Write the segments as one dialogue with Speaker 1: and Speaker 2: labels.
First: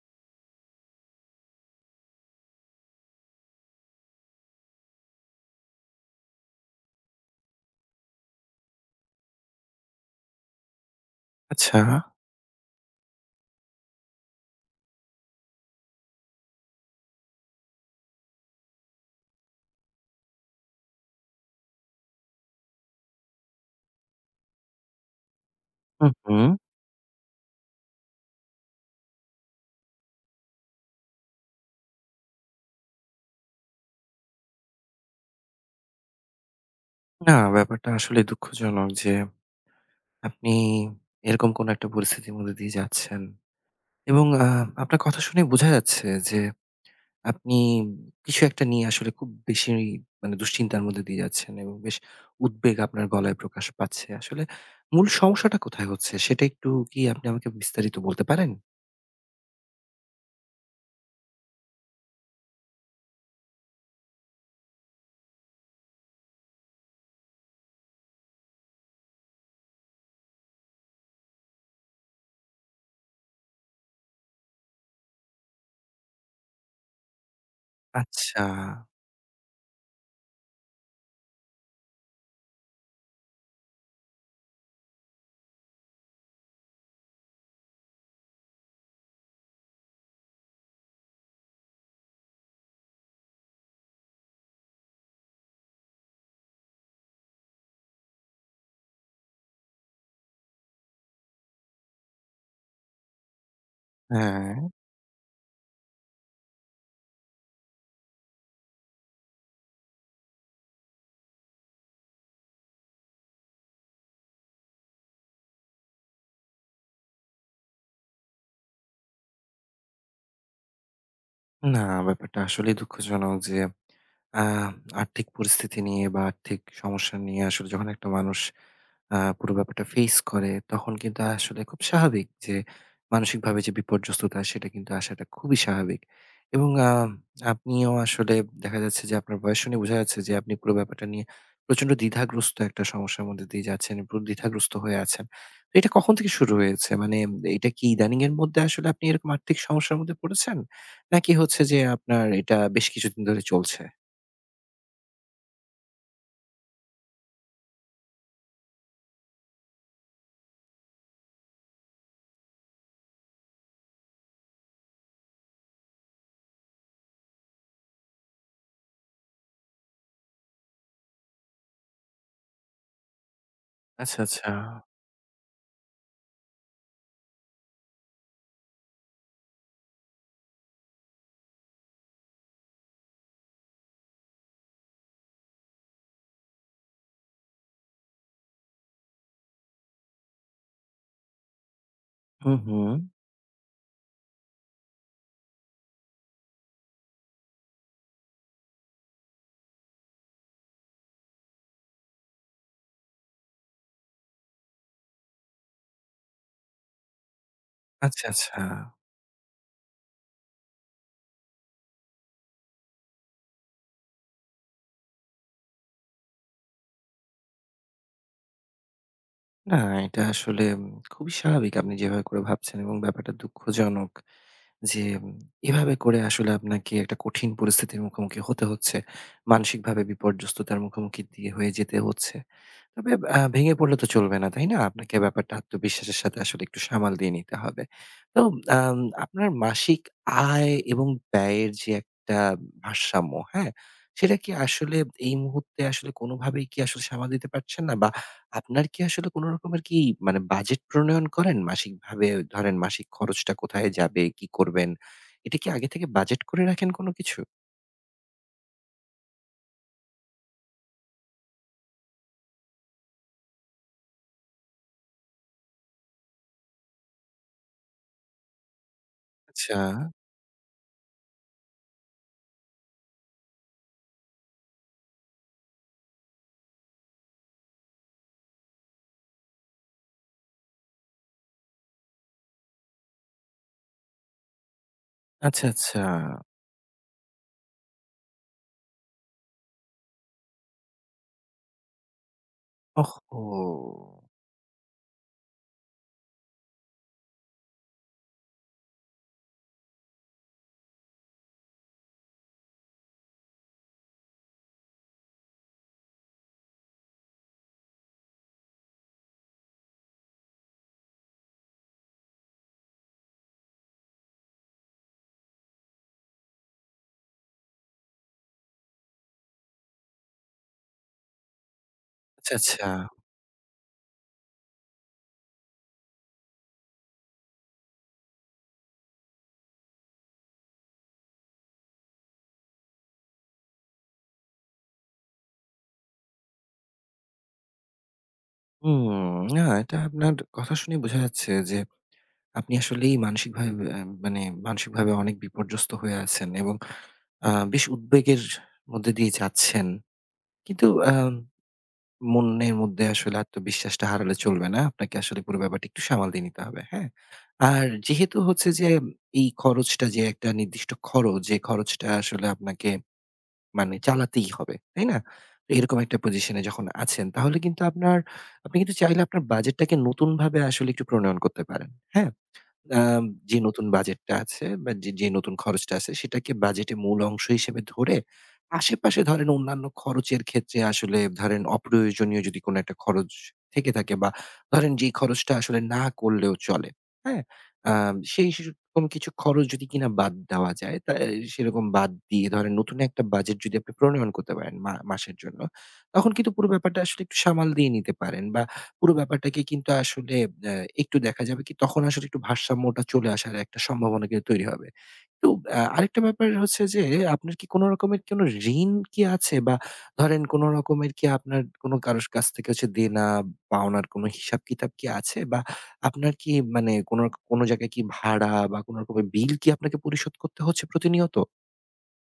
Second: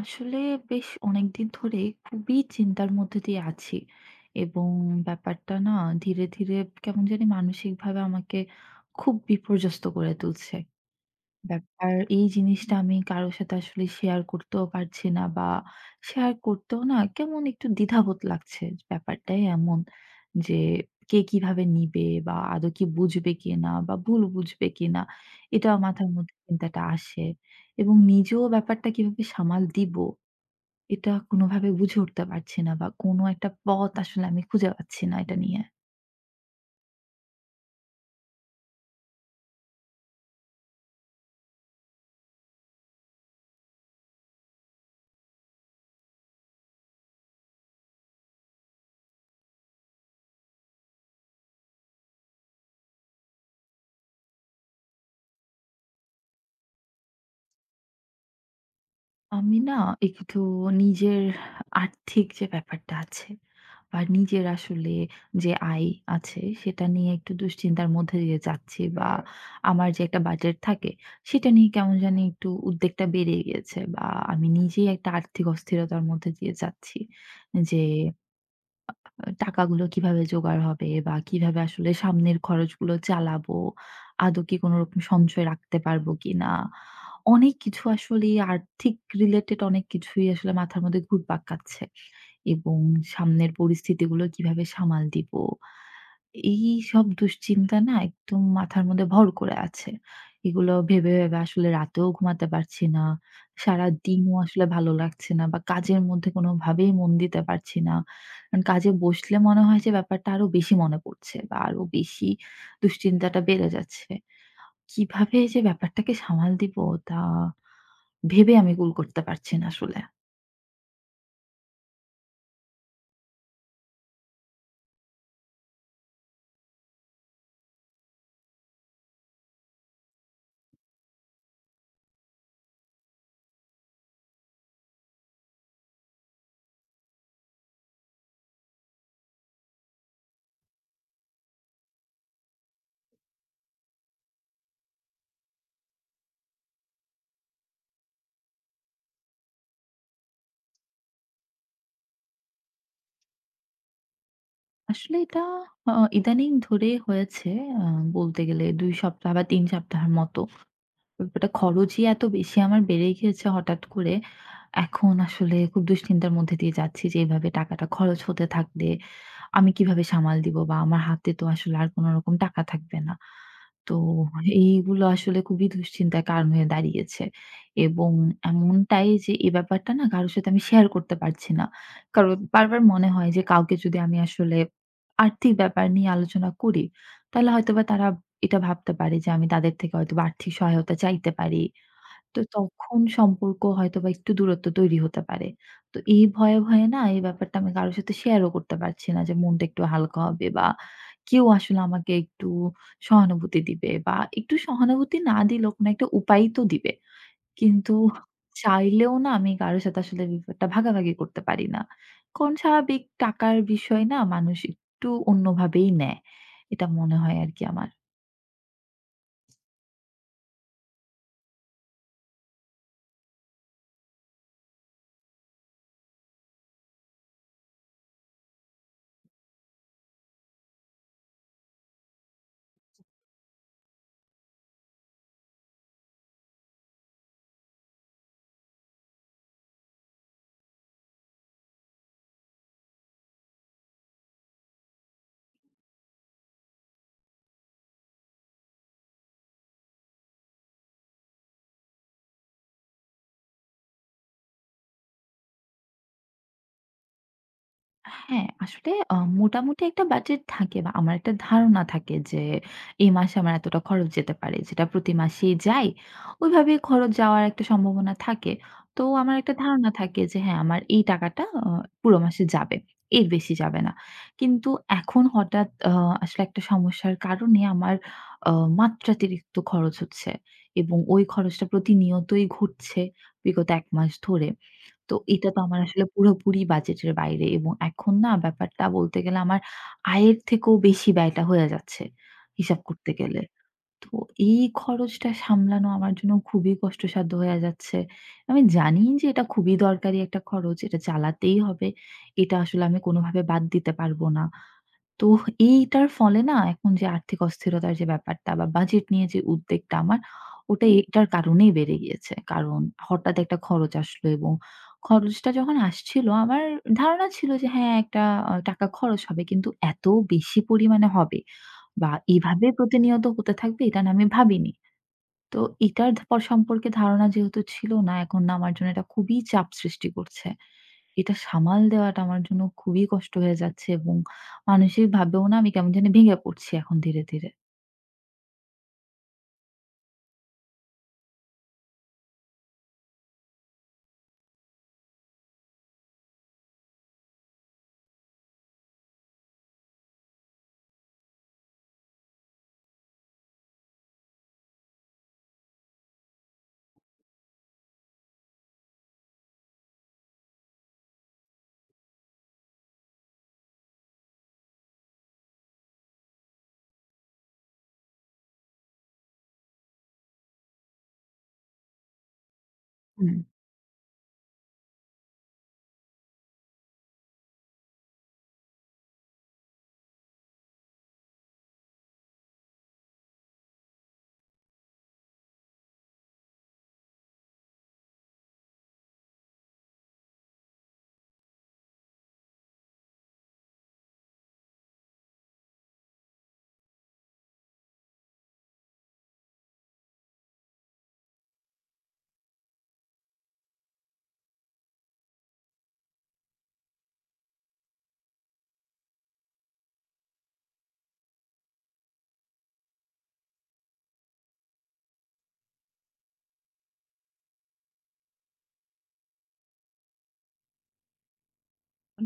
Speaker 1: আসলে বেশ অনেকদিন ধরেই খুবই চিন্তার মধ্যে দিয়ে আছি এবং ব্যাপারটা না ধীরে ধীরে কেমন জানি মানসিকভাবে আমাকে খুব বিপর্যস্ত করে তুলছে।
Speaker 2: আচ্ছা,
Speaker 1: আর এই জিনিসটা আমি কারো সাথে আসলে শেয়ার করতেও পারছি না বা শেয়ার করতেও না কেমন একটু দ্বিধাবোধ লাগছে। ব্যাপারটাই এমন যে কে কিভাবে নিবে বা আদৌ কি বুঝবে কিনা বা ভুল বুঝবে কিনা? এটা
Speaker 2: হু,
Speaker 1: মাথার মধ্যে
Speaker 2: হুম।
Speaker 1: চিন্তাটা আসে এবং নিজেও ব্যাপারটা কিভাবে সামাল দিব, এটা কোনোভাবে বুঝে উঠতে পারছি না বা কোনো একটা পথ আসলে আমি খুঁজে পাচ্ছি না এটা নিয়ে।
Speaker 2: না ব্যাপারটা আসলেই দুঃখজনক যে আপনি এরকম কোনো একটা পরিস্থিতির মধ্যে দিয়ে যাচ্ছেন। এবং আপনার কথা শুনে বোঝা যাচ্ছে যে আপনি কিছু একটা নিয়ে আসলে খুব বেশি মানে দুশ্চিন্তার মধ্যে দিয়ে যাচ্ছেন এবং বেশ উদ্বেগ আপনার গলায় প্রকাশ পাচ্ছে। আসলে মূল সমস্যাটা কোথায় হচ্ছে সেটা একটু কি আপনি আমাকে বিস্তারিত বলতে পারেন?
Speaker 1: আমি না একটু নিজের আর্থিক যে ব্যাপারটা আছে বা নিজের আসলে যে আয় আছে সেটা নিয়ে একটু দুশ্চিন্তার মধ্যে দিয়ে যাচ্ছি, বা হ্যাঁ। আমার যে একটা বাজেট থাকে, সেটা নিয়ে কেমন জানি একটু উদ্বেগটা বেড়ে গিয়েছে, বা আমি নিজেই একটা আর্থিক অস্থিরতার মধ্যে দিয়ে যাচ্ছি যে
Speaker 2: আচ্ছা,
Speaker 1: টাকাগুলো কিভাবে জোগাড় হবে বা কিভাবে আসলে সামনের খরচগুলো চালাবো? আদৌ কি কোনরকম সঞ্চয় রাখতে পারবো কিনা? অনেক কিছু আসলেই আর্থিক রিলেটেড অনেক কিছুই আসলে মাথার মধ্যে ঘুরপাক খাচ্ছে, এবং সামনের পরিস্থিতিগুলো কিভাবে সামাল দিব? এইসব দুশ্চিন্তা না একদম মাথার মধ্যে ভর করে আছে। এগুলো ভেবে, ভেবে আসলে রাতেও ঘুমাতে পারছি না। সারাদিনও
Speaker 2: হ্যাঁ।
Speaker 1: আসলে ভালো লাগছে না বা কাজের মধ্যে কোনোভাবেই মন দিতে পারছি না। কারণ কাজে বসলে মনে হয় যে ব্যাপারটা আরো বেশি মনে পড়ছে বা আরো বেশি দুশ্চিন্তাটা বেড়ে যাচ্ছে। কিভাবে যে ব্যাপারটাকে সামাল দিব, তা ভেবে আমি কুল করতে পারছি না আসলে।
Speaker 2: না, ব্যাপারটা আসলেই দুঃখজনক যে আ আর্থিক পরিস্থিতি নিয়ে বা আর্থিক সমস্যা নিয়ে আসলে যখন একটা মানুষ পুরো ব্যাপারটা ফেস করে তখন কিন্তু আসলে খুব স্বাভাবিক যে মানসিকভাবে যে বিপর্যস্ততা সেটা কিন্তু আসাটা খুবই স্বাভাবিক। এবং আপনিও আসলে দেখা যাচ্ছে যে আপনার বয়স শুনে বোঝা যাচ্ছে যে আপনি পুরো ব্যাপারটা নিয়ে প্রচন্ড দ্বিধাগ্রস্ত একটা সমস্যার মধ্যে দিয়ে যাচ্ছেন, পুরো দ্বিধাগ্রস্ত হয়ে আছেন। তো এটা কখন থেকে শুরু হয়েছে? মানে এটা কি ইদানিং এর মধ্যে আসলে আপনি এরকম আর্থিক সমস্যার মধ্যে পড়েছেন? নাকি হচ্ছে যে আপনার এটা বেশ কিছুদিন ধরে চলছে?
Speaker 1: আসলে এটা আ ইদানিং ধরে হয়েছে, আ বলতে গেলে ২ সপ্তাহ বা ৩ সপ্তাহের মতো। ব্যাপারটা খরচই এত বেশি আমার বেড়ে গিয়েছে হঠাৎ করে। এখন আসলে খুব দুশ্চিন্তার মধ্যে দিয়ে যাচ্ছি যে এভাবে টাকাটা খরচ হতে থাকলে আমি কিভাবে সামাল দিব? বা আমার হাতে তো আসলে আর কোন রকম টাকা থাকবে না। তো
Speaker 2: আচ্ছা, আচ্ছা।
Speaker 1: এইগুলো আসলে খুবই দুশ্চিন্তার কারণ হয়ে দাঁড়িয়েছে। এবং এমনটাই যে এই ব্যাপারটা না কারো সাথে আমি শেয়ার করতে পারছি না। কারণ বারবার মনে হয় যে কাউকে যদি আমি আসলে আর্থিক ব্যাপার নিয়ে আলোচনা করি, তাহলে হয়তোবা তারা এটা ভাবতে পারি যে আমি তাদের থেকে হয়তোবা আর্থিক সহায়তা চাইতে পারি। তো
Speaker 2: হুম, হুম।
Speaker 1: তখন সম্পর্ক হয়তোবা একটু দূরত্ব তৈরি হতে পারে। তো এই ভয়ে, ভয়ে না এই ব্যাপারটা আমি কারো সাথে শেয়ারও করতে পারছি না যে মনটা একটু হালকা হবে, বা কেউ আসলে আমাকে একটু সহানুভূতি দিবে বা একটু সহানুভূতি না দিলেও কোনো একটা উপায় তো দিবে। কিন্তু
Speaker 2: আচ্ছা, আচ্ছা।
Speaker 1: চাইলেও না আমি কারো সাথে আসলে ব্যাপারটা ভাগাভাগি করতে পারি না। কারণ স্বাভাবিক টাকার বিষয় না মানুষ একটু অন্যভাবেই নেয়। এটা মনে হয় আরকি আমার।
Speaker 2: না, এটা আসলে খুবই স্বাভাবিক আপনি যেভাবে করে ভাবছেন এবং ব্যাপারটা দুঃখজনক যে এভাবে করে আসলে আপনাকে একটা কঠিন পরিস্থিতির মুখোমুখি হতে হচ্ছে। মানসিকভাবে বিপর্যস্ততার মুখোমুখি দিয়ে হয়ে যেতে হচ্ছে। তবে ভেঙে পড়লে তো চলবে না, তাই না? আপনাকে ব্যাপারটা আত্মবিশ্বাসের সাথে আসলে একটু সামাল দিয়ে নিতে হবে। তো আম আপনার মাসিক আয় এবং ব্যয়ের যে একটা ভারসাম্য, হ্যাঁ? সেটা কি আসলে এই মুহূর্তে আসলে কোনোভাবেই কি আসলে সামাল দিতে পারছেন না? বা আপনার কি আসলে কোনো রকমের কি মানে বাজেট প্রণয়ন করেন মাসিকভাবে? ধরেন মাসিক খরচটা কোথায় যাবে, কি করবেন? এটা কি আগে থেকে বাজেট করে রাখেন কোনো কিছু?
Speaker 1: হ্যাঁ, আসলে মোটামুটি একটা বাজেট থাকে বা আমার একটা ধারণা থাকে যে এই মাসে আমার এতটা খরচ যেতে পারে। যেটা প্রতি মাসেই যায়, ওইভাবেই খরচ যাওয়ার একটা সম্ভাবনা থাকে। তো আমার একটা
Speaker 2: আচ্ছা,
Speaker 1: ধারণা থাকে যে হ্যাঁ, আমার এই টাকাটা পুরো মাসে যাবে। এর বেশি যাবে না। কিন্তু এখন হঠাৎ আসলে একটা সমস্যার কারণে আমার আ মাত্রাতিরিক্ত খরচ হচ্ছে এবং ওই খরচটা প্রতিনিয়তই ঘটছে বিগত ১ মাস ধরে। তো এটা তো
Speaker 2: আচ্ছা,
Speaker 1: আমার
Speaker 2: আচ্ছা।
Speaker 1: আসলে পুরোপুরি বাজেটের বাইরে, এবং এখন না ব্যাপারটা বলতে গেলে আমার আয়ের থেকেও বেশি ব্যয়টা হয়ে যাচ্ছে হিসাব করতে গেলে। তো
Speaker 2: ওহহো!
Speaker 1: এই খরচটা সামলানো আমার জন্য খুবই কষ্টসাধ্য হয়ে যাচ্ছে। আমি জানি যে এটা খুবই দরকারি একটা খরচ, এটা চালাতেই হবে। এটা আসলে আমি কোনোভাবে বাদ দিতে পারব না। তো এইটার ফলে না এখন যে আর্থিক অস্থিরতার যে ব্যাপারটা বা বাজেট নিয়ে যে উদ্বেগটা আমার, ওটা এটার কারণেই বেড়ে গিয়েছে। কারণ হঠাৎ একটা খরচ আসলো, এবং খরচটা যখন আসছিল আমার ধারণা ছিল যে হ্যাঁ, একটা টাকা খরচ হবে। কিন্তু এত বেশি পরিমাণে হবে বা
Speaker 2: আচ্ছা,
Speaker 1: এভাবে
Speaker 2: আচ্ছা।
Speaker 1: প্রতিনিয়ত হতে থাকবে, এটা না আমি ভাবিনি। তো এটার সম্পর্কে ধারণা যেহেতু ছিল না, এখন না আমার জন্য এটা খুবই চাপ সৃষ্টি করছে। এটা সামাল দেওয়াটা আমার জন্য খুবই কষ্ট হয়ে যাচ্ছে, এবং মানসিকভাবেও না আমি কেমন জানি ভেঙে পড়ছি এখন ধীরে, ধীরে।
Speaker 2: হুম, না এটা আপনার কথা শুনে বোঝা যাচ্ছে যে আপনি আসলেই মানসিকভাবে মানে মানসিকভাবে অনেক বিপর্যস্ত হয়ে আছেন এবং বেশ উদ্বেগের মধ্যে দিয়ে যাচ্ছেন। কিন্তু মনের মধ্যে আসলে আত্মবিশ্বাসটা হারালে চলবে না। আপনাকে আসলে পুরো ব্যাপারটা একটু সামাল দিয়ে নিতে হবে, হ্যাঁ? আর যেহেতু হচ্ছে যে এই খরচটা যে একটা নির্দিষ্ট খরচ, যে খরচটা আসলে আপনাকে মানে চালাতেই হবে, তাই না? তো এরকম একটা পজিশনে যখন আছেন তাহলে কিন্তু আপনার আপনি কিন্তু চাইলে আপনার বাজেটটাকে নতুনভাবে আসলে একটু প্রণয়ন করতে পারেন। হ্যাঁ? আম
Speaker 1: হুম।
Speaker 2: যে নতুন বাজেটটা আছে বা যে নতুন খরচটা আছে সেটাকে বাজেটে মূল অংশ হিসেবে ধরে আশেপাশে ধরেন অন্যান্য খরচের ক্ষেত্রে আসলে ধরেন অপ্রয়োজনীয় যদি কোনো একটা খরচ থেকে থাকে বা ধরেন যে খরচটা আসলে না করলেও চলে, হ্যাঁ? সেই সেরকম কিছু খরচ যদি কিনা বাদ দেওয়া যায় তা সেরকম বাদ দিয়ে ধরেন নতুন একটা বাজেট যদি আপনি প্রণয়ন করতে পারেন মাসের জন্য, তখন কিন্তু পুরো ব্যাপারটা আসলে একটু সামাল দিয়ে নিতে পারেন বা পুরো ব্যাপারটাকে কিন্তু আসলে আ একটু দেখা যাবে কি তখন আসলে একটু ভারসাম্যটা চলে আসার একটা সম্ভাবনা কিন্তু তৈরি হবে। তো আরেকটা ব্যাপার হচ্ছে যে আপনার কি কোন রকমের কোন ঋণ কি আছে? বা ধরেন কোন রকমের কি আপনার কোন কারো কাছ থেকে হচ্ছে দেনা পাওনার কোন হিসাব-কিতাব কি আছে? বা আপনার কি মানে কোন কোন জায়গায় কি ভাড়া বা কোন রকমের বিল কি আপনাকে পরিশোধ করতে হচ্ছে প্রতিনিয়ত?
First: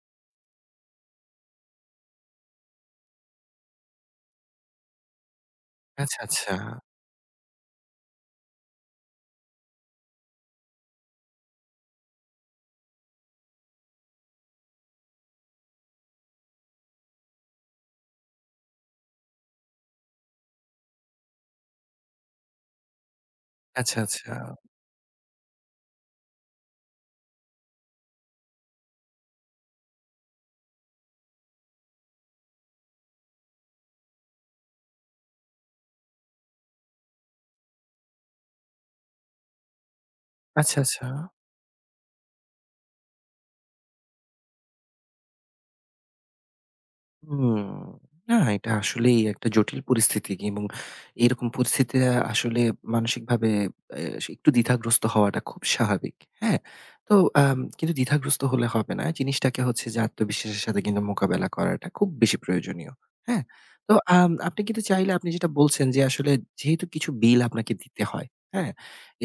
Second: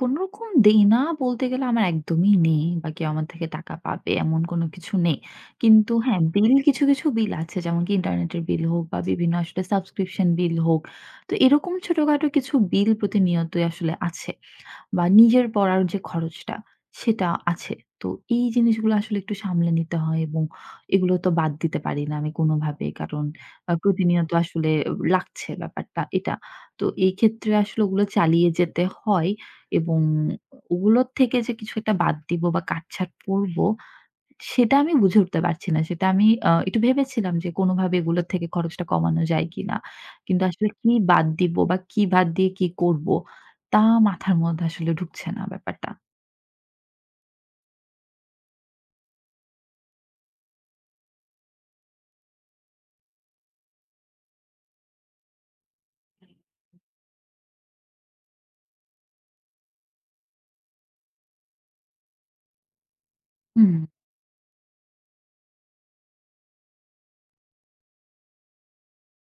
Speaker 1: কোনরকম দেনা বলতে গেলে আমার একদমই নেই, বা কেউ আমার থেকে টাকা পাবে এমন কোনো কিছু নেই। কিন্তু
Speaker 2: আচ্ছা,
Speaker 1: হ্যাঁ, বিল
Speaker 2: আচ্ছা।
Speaker 1: কিছু, কিছু বিল আছে, যেমন কি ইন্টারনেটের বিল হোক বা বিভিন্ন আসলে সাবস্ক্রিপশন বিল হোক। তো এরকম ছোটখাটো কিছু বিল প্রতিনিয়তই আসলে আছে। বা নিজের পড়ার যে খরচটা সেটা আছে। তো এই জিনিসগুলো আসলে একটু সামলে নিতে হয়, এবং এগুলো তো বাদ দিতে পারি না আমি কোনোভাবেই। কারণ আ
Speaker 2: আচ্ছা,
Speaker 1: প্রতিনিয়ত
Speaker 2: আচ্ছা।
Speaker 1: আসলে লাগছে ব্যাপারটা এটা। তো এই ক্ষেত্রে আসলে ওগুলো চালিয়ে যেতে হয়, এবং ওগুলোর থেকে যে কিছু একটা বাদ দিব বা কাটছাট করব, সেটা আমি বুঝে উঠতে পারছি না। সেটা আমি একটু ভেবেছিলাম যে কোনভাবে এগুলোর থেকে খরচটা কমানো যায় কিনা। কিন্তু আসলে
Speaker 2: আচ্ছা,
Speaker 1: কি
Speaker 2: আচ্ছা।
Speaker 1: বাদ দিব বা কি বাদ দিয়ে কি করব, তা মাথার মধ্যে আসলে ঢুকছে না ব্যাপারটা।
Speaker 2: হুম। না, এটা আসলেই একটা জটিল পরিস্থিতি এবং এরকম পরিস্থিতিতে আসলে মানসিকভাবে একটু দ্বিধাগ্রস্ত হওয়াটা খুব স্বাভাবিক। হ্যাঁ? তো কিন্তু দ্বিধাগ্রস্ত হলে হবে না। জিনিসটাকে হচ্ছে যে আত্মবিশ্বাসের সাথে কিন্তু মোকাবেলা করাটা খুব বেশি প্রয়োজনীয়। হ্যাঁ?
Speaker 1: হুম,
Speaker 2: তো আপনি কিন্তু চাইলে আপনি যেটা বলছেন যে আসলে যেহেতু কিছু বিল আপনাকে দিতে হয়, হ্যাঁ?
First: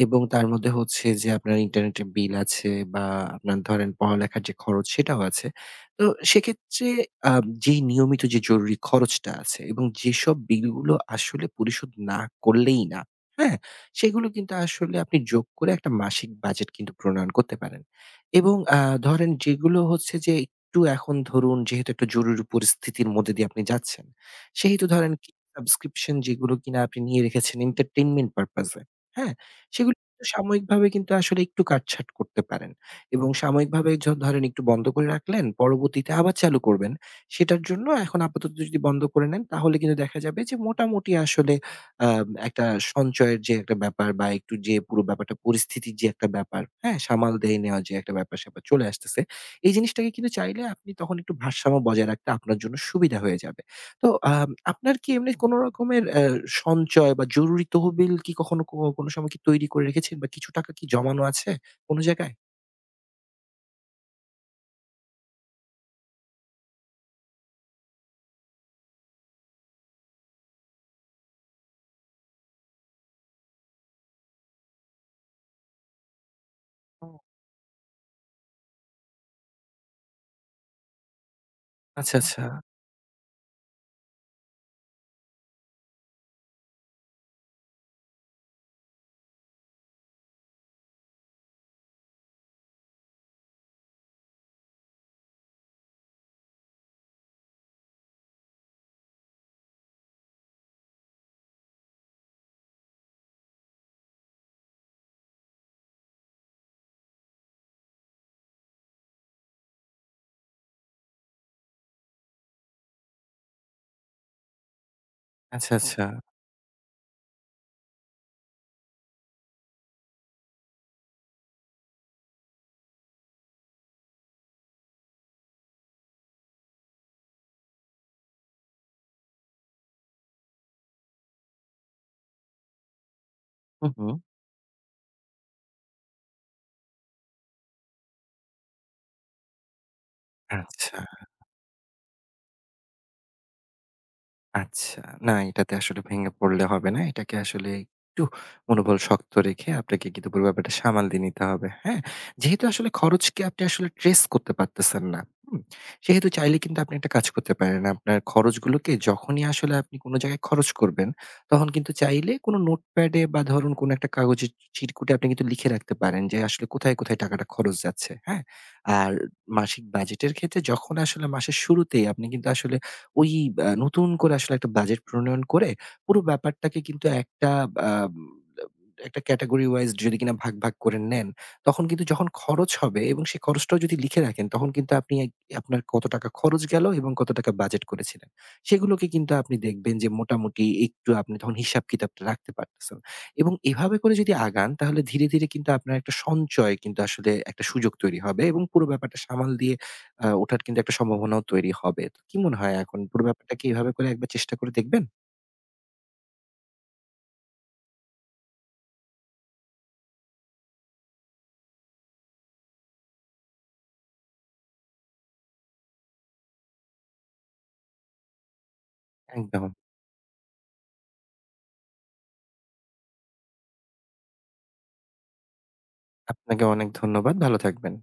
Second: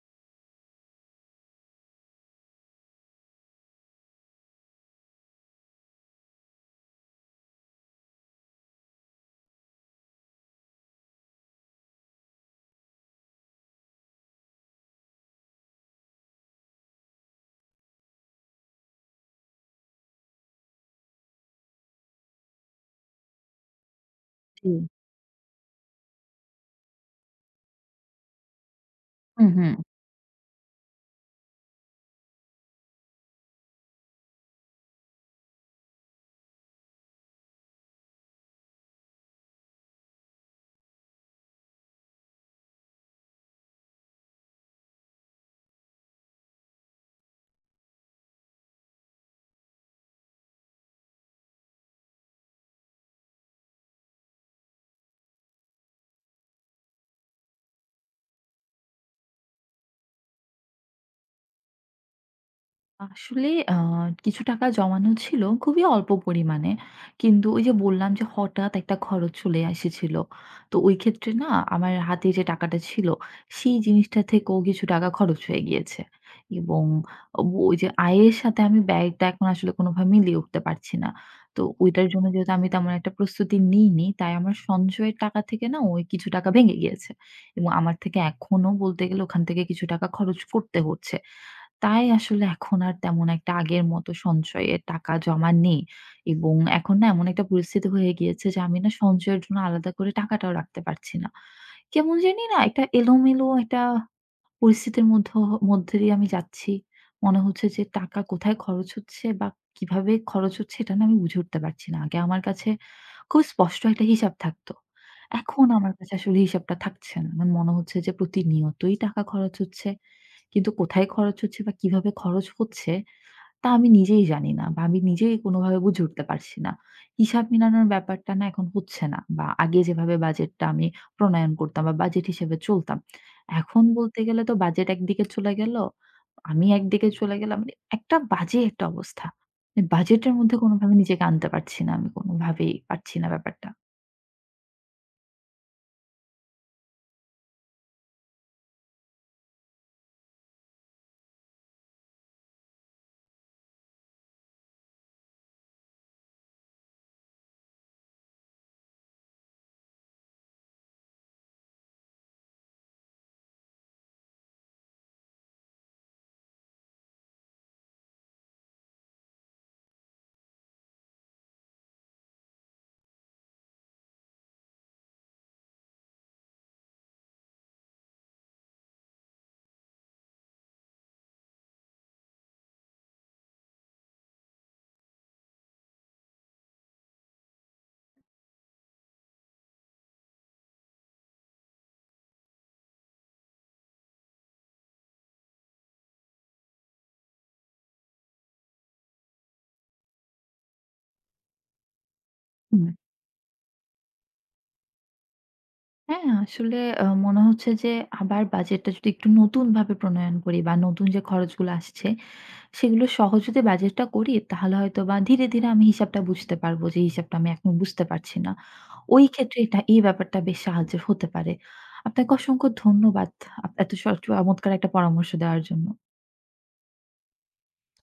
Speaker 2: এবং তার মধ্যে হচ্ছে যে আপনার ইন্টারনেটের বিল আছে বা আপনার ধরেন পড়ালেখার যে খরচ সেটাও আছে। তো সেক্ষেত্রে যেই নিয়মিত যে জরুরি খরচটা আছে এবং যেসব বিলগুলো আসলে পরিশোধ না করলেই না, হ্যাঁ? সেগুলো কিন্তু আসলে আপনি যোগ করে একটা মাসিক বাজেট কিন্তু প্রণয়ন করতে পারেন। এবং ধরেন যেগুলো হচ্ছে যে একটু এখন ধরুন যেহেতু একটা জরুরি পরিস্থিতির মধ্যে দিয়ে আপনি যাচ্ছেন,
Speaker 1: জি।
Speaker 2: সেহেতু ধরেন কি সাবস্ক্রিপশন যেগুলো কিনা আপনি নিয়ে রেখেছেন এন্টারটেইনমেন্ট পারপোজ এ, হ্যাঁ?
Speaker 1: হুম, হুম।
Speaker 2: সেগুলো কিন্তু সাময়িকভাবে কিন্তু আসলে একটু কাটছাঁট করতে পারেন। এবং সাময়িকভাবে ধরেন একটু বন্ধ করে রাখলেন, পরবর্তীতে আবার চালু করবেন। সেটার জন্য এখন আপাতত যদি বন্ধ করে নেন, তাহলে কিন্তু দেখা যাবে যে মোটামুটি আসলে আ একটা সঞ্চয়ের যে একটা ব্যাপার বা একটু যে পুরো ব্যাপারটা পরিস্থিতির যে একটা ব্যাপার, হ্যাঁ? সামাল দিয়ে নেওয়ার যে একটা ব্যাপার-স্যাপার চলে আসতেছে। এই জিনিসটাকে কিন্তু চাইলে আপনি তখন একটু ভারসাম্য বজায় রাখতে আপনার জন্য সুবিধা হয়ে যাবে। তো আপনার কি এমনি কোন রকমের সঞ্চয় বা জরুরি তহবিল কি কখনো কোন সময় কি তৈরি করে রেখেছেন বা কিছু টাকা কি জমানো আছে কোন জায়গায়?
Speaker 1: আসলে কিছু টাকা জমানো ছিল খুবই অল্প পরিমাণে। কিন্তু ওই যে বললাম যে হঠাৎ একটা খরচ চলে এসেছিল। তো ওই ক্ষেত্রে না আমার হাতে যে টাকাটা ছিল সেই জিনিসটা থেকেও কিছু টাকা খরচ হয়ে গিয়েছে। এবং ও ওই যে আয়ের সাথে আমি ব্যয়টা এখন আসলে কোনোভাবে মিলিয়ে উঠতে পারছি না। তো ওইটার
Speaker 2: আচ্ছা,
Speaker 1: জন্য
Speaker 2: আচ্ছা।
Speaker 1: যেহেতু আমি তেমন একটা প্রস্তুতি নিইনি, তাই আমার সঞ্চয়ের টাকা থেকে না ওই কিছু টাকা ভেঙে গিয়েছে। এবং আমার থেকে এখনো বলতে গেলে ওখান থেকে কিছু টাকা খরচ করতে হচ্ছে। তাই আসলে এখন আর তেমন একটা আগের মতো সঞ্চয়ে টাকা জমা নেই, এবং এখন না এমন একটা পরিস্থিতি হয়ে গিয়েছে যে আমি না সঞ্চয়ের জন্য আলাদা করে টাকাটাও রাখতে পারছি না। কেমন জানি না একটা এলোমেলো একটা পরিস্থিতির মধ্যে দিয়ে আমি যাচ্ছি। মনে হচ্ছে যে টাকা কোথায় খরচ হচ্ছে বা কিভাবে খরচ হচ্ছে, এটা না আমি বুঝে উঠতে পারছি না। আগে আমার কাছে খুব স্পষ্ট একটা হিসাব থাকতো। এখন
Speaker 2: আচ্ছা,
Speaker 1: আমার
Speaker 2: আচ্ছা।
Speaker 1: কাছে আসলে হিসাবটা থাকছে না। আমার মনে হচ্ছে যে প্রতিনিয়তই টাকা খরচ হচ্ছে। কিন্তু কোথায় খরচ হচ্ছে বা কিভাবে খরচ হচ্ছে, তা আমি নিজেই জানি না বা আমি নিজেই কোনোভাবে বুঝে উঠতে পারছি না। হিসাব মিলানোর ব্যাপারটা না এখন হচ্ছে না, বা আগে যেভাবে বাজেটটা আমি প্রণয়ন করতাম বা বাজেট হিসেবে চলতাম। এখন
Speaker 2: হু, হু।
Speaker 1: বলতে গেলে তো বাজেট একদিকে চলে গেল, আমি একদিকে চলে গেলাম। মানে একটা বাজে একটা অবস্থা। মানে বাজেটের মধ্যে কোনোভাবে
Speaker 2: আচ্ছা।
Speaker 1: নিজেকে আনতে পারছি না, আমি কোনোভাবেই পারছি না ব্যাপারটা।
Speaker 2: আচ্ছা। না এটাতে আসলে ভেঙে পড়লে হবে না। এটাকে আসলে একটু মনোবল শক্ত রেখে আপনাকে কিন্তু পুরো ব্যাপারটা সামাল দিয়ে নিতে হবে। হ্যাঁ? যেহেতু আসলে খরচকে আপনি আসলে ট্রেস করতে পারতেছেন না। হুম? সেহেতু চাইলে কিন্তু আপনি একটা কাজ করতে পারেন। আপনার খরচগুলোকে যখনই আসলে আপনি কোন জায়গায় খরচ করবেন, তখন কিন্তু চাইলে কোন নোটপ্যাডে বা ধরুন কোন একটা কাগজে চিরকুটে আপনি কিন্তু লিখে রাখতে পারেন যে আসলে কোথায়, কোথায় টাকাটা খরচ যাচ্ছে। হ্যাঁ? আর মাসিক বাজেটের ক্ষেত্রে যখন আসলে মাসের শুরুতেই আপনি কিন্তু আসলে ওই নতুন করে আসলে একটা বাজেট প্রণয়ন করে পুরো ব্যাপারটাকে কিন্তু একটা আ একটা ক্যাটেগরি ওয়াইজ যদি কিনা ভাগ, ভাগ করে নেন, তখন কিন্তু যখন খরচ হবে এবং সেই খরচটাও যদি লিখে রাখেন, তখন কিন্তু আপনি আপনার কত টাকা খরচ গেল এবং কত টাকা বাজেট করেছিলেন। সেগুলোকে কিন্তু আপনি দেখবেন যে মোটামুটি একটু আপনি তখন হিসাব-কিতাবটা রাখতে পারতেছেন। এবং এভাবে করে যদি আগান, তাহলে ধীরে, ধীরে কিন্তু আপনার একটা সঞ্চয় কিন্তু আসলে একটা সুযোগ তৈরি হবে এবং পুরো ব্যাপারটা সামাল দিয়ে ওঠার কিন্তু একটা সম্ভাবনাও তৈরি হবে। তো কি মনে হয়
Speaker 1: হুম।
Speaker 2: এখন পুরো ব্যাপারটা কি এভাবে করে একবার চেষ্টা করে দেখবেন?
Speaker 1: হ্যাঁ, আসলে মনে হচ্ছে যে আবার বাজেটটা যদি একটু নতুনভাবে প্রণয়ন করি বা নতুন যে খরচগুলো আসছে সেগুলো সহজ যদি বাজেটটা করি, তাহলে হয়তো বা ধীরে, ধীরে আমি হিসাবটা বুঝতে পারবো, যে হিসাবটা আমি এখন বুঝতে পারছি না। ওই ক্ষেত্রে
Speaker 2: একদম।
Speaker 1: এটা এই ব্যাপারটা বেশ সাহায্যের হতে পারে। আপনাকে অসংখ্য ধন্যবাদ। এত চমৎকার একটা পরামর্শ দেওয়ার জন্য।
Speaker 2: আপনাকে অনেক ধন্যবাদ। ভালো থাকবেন।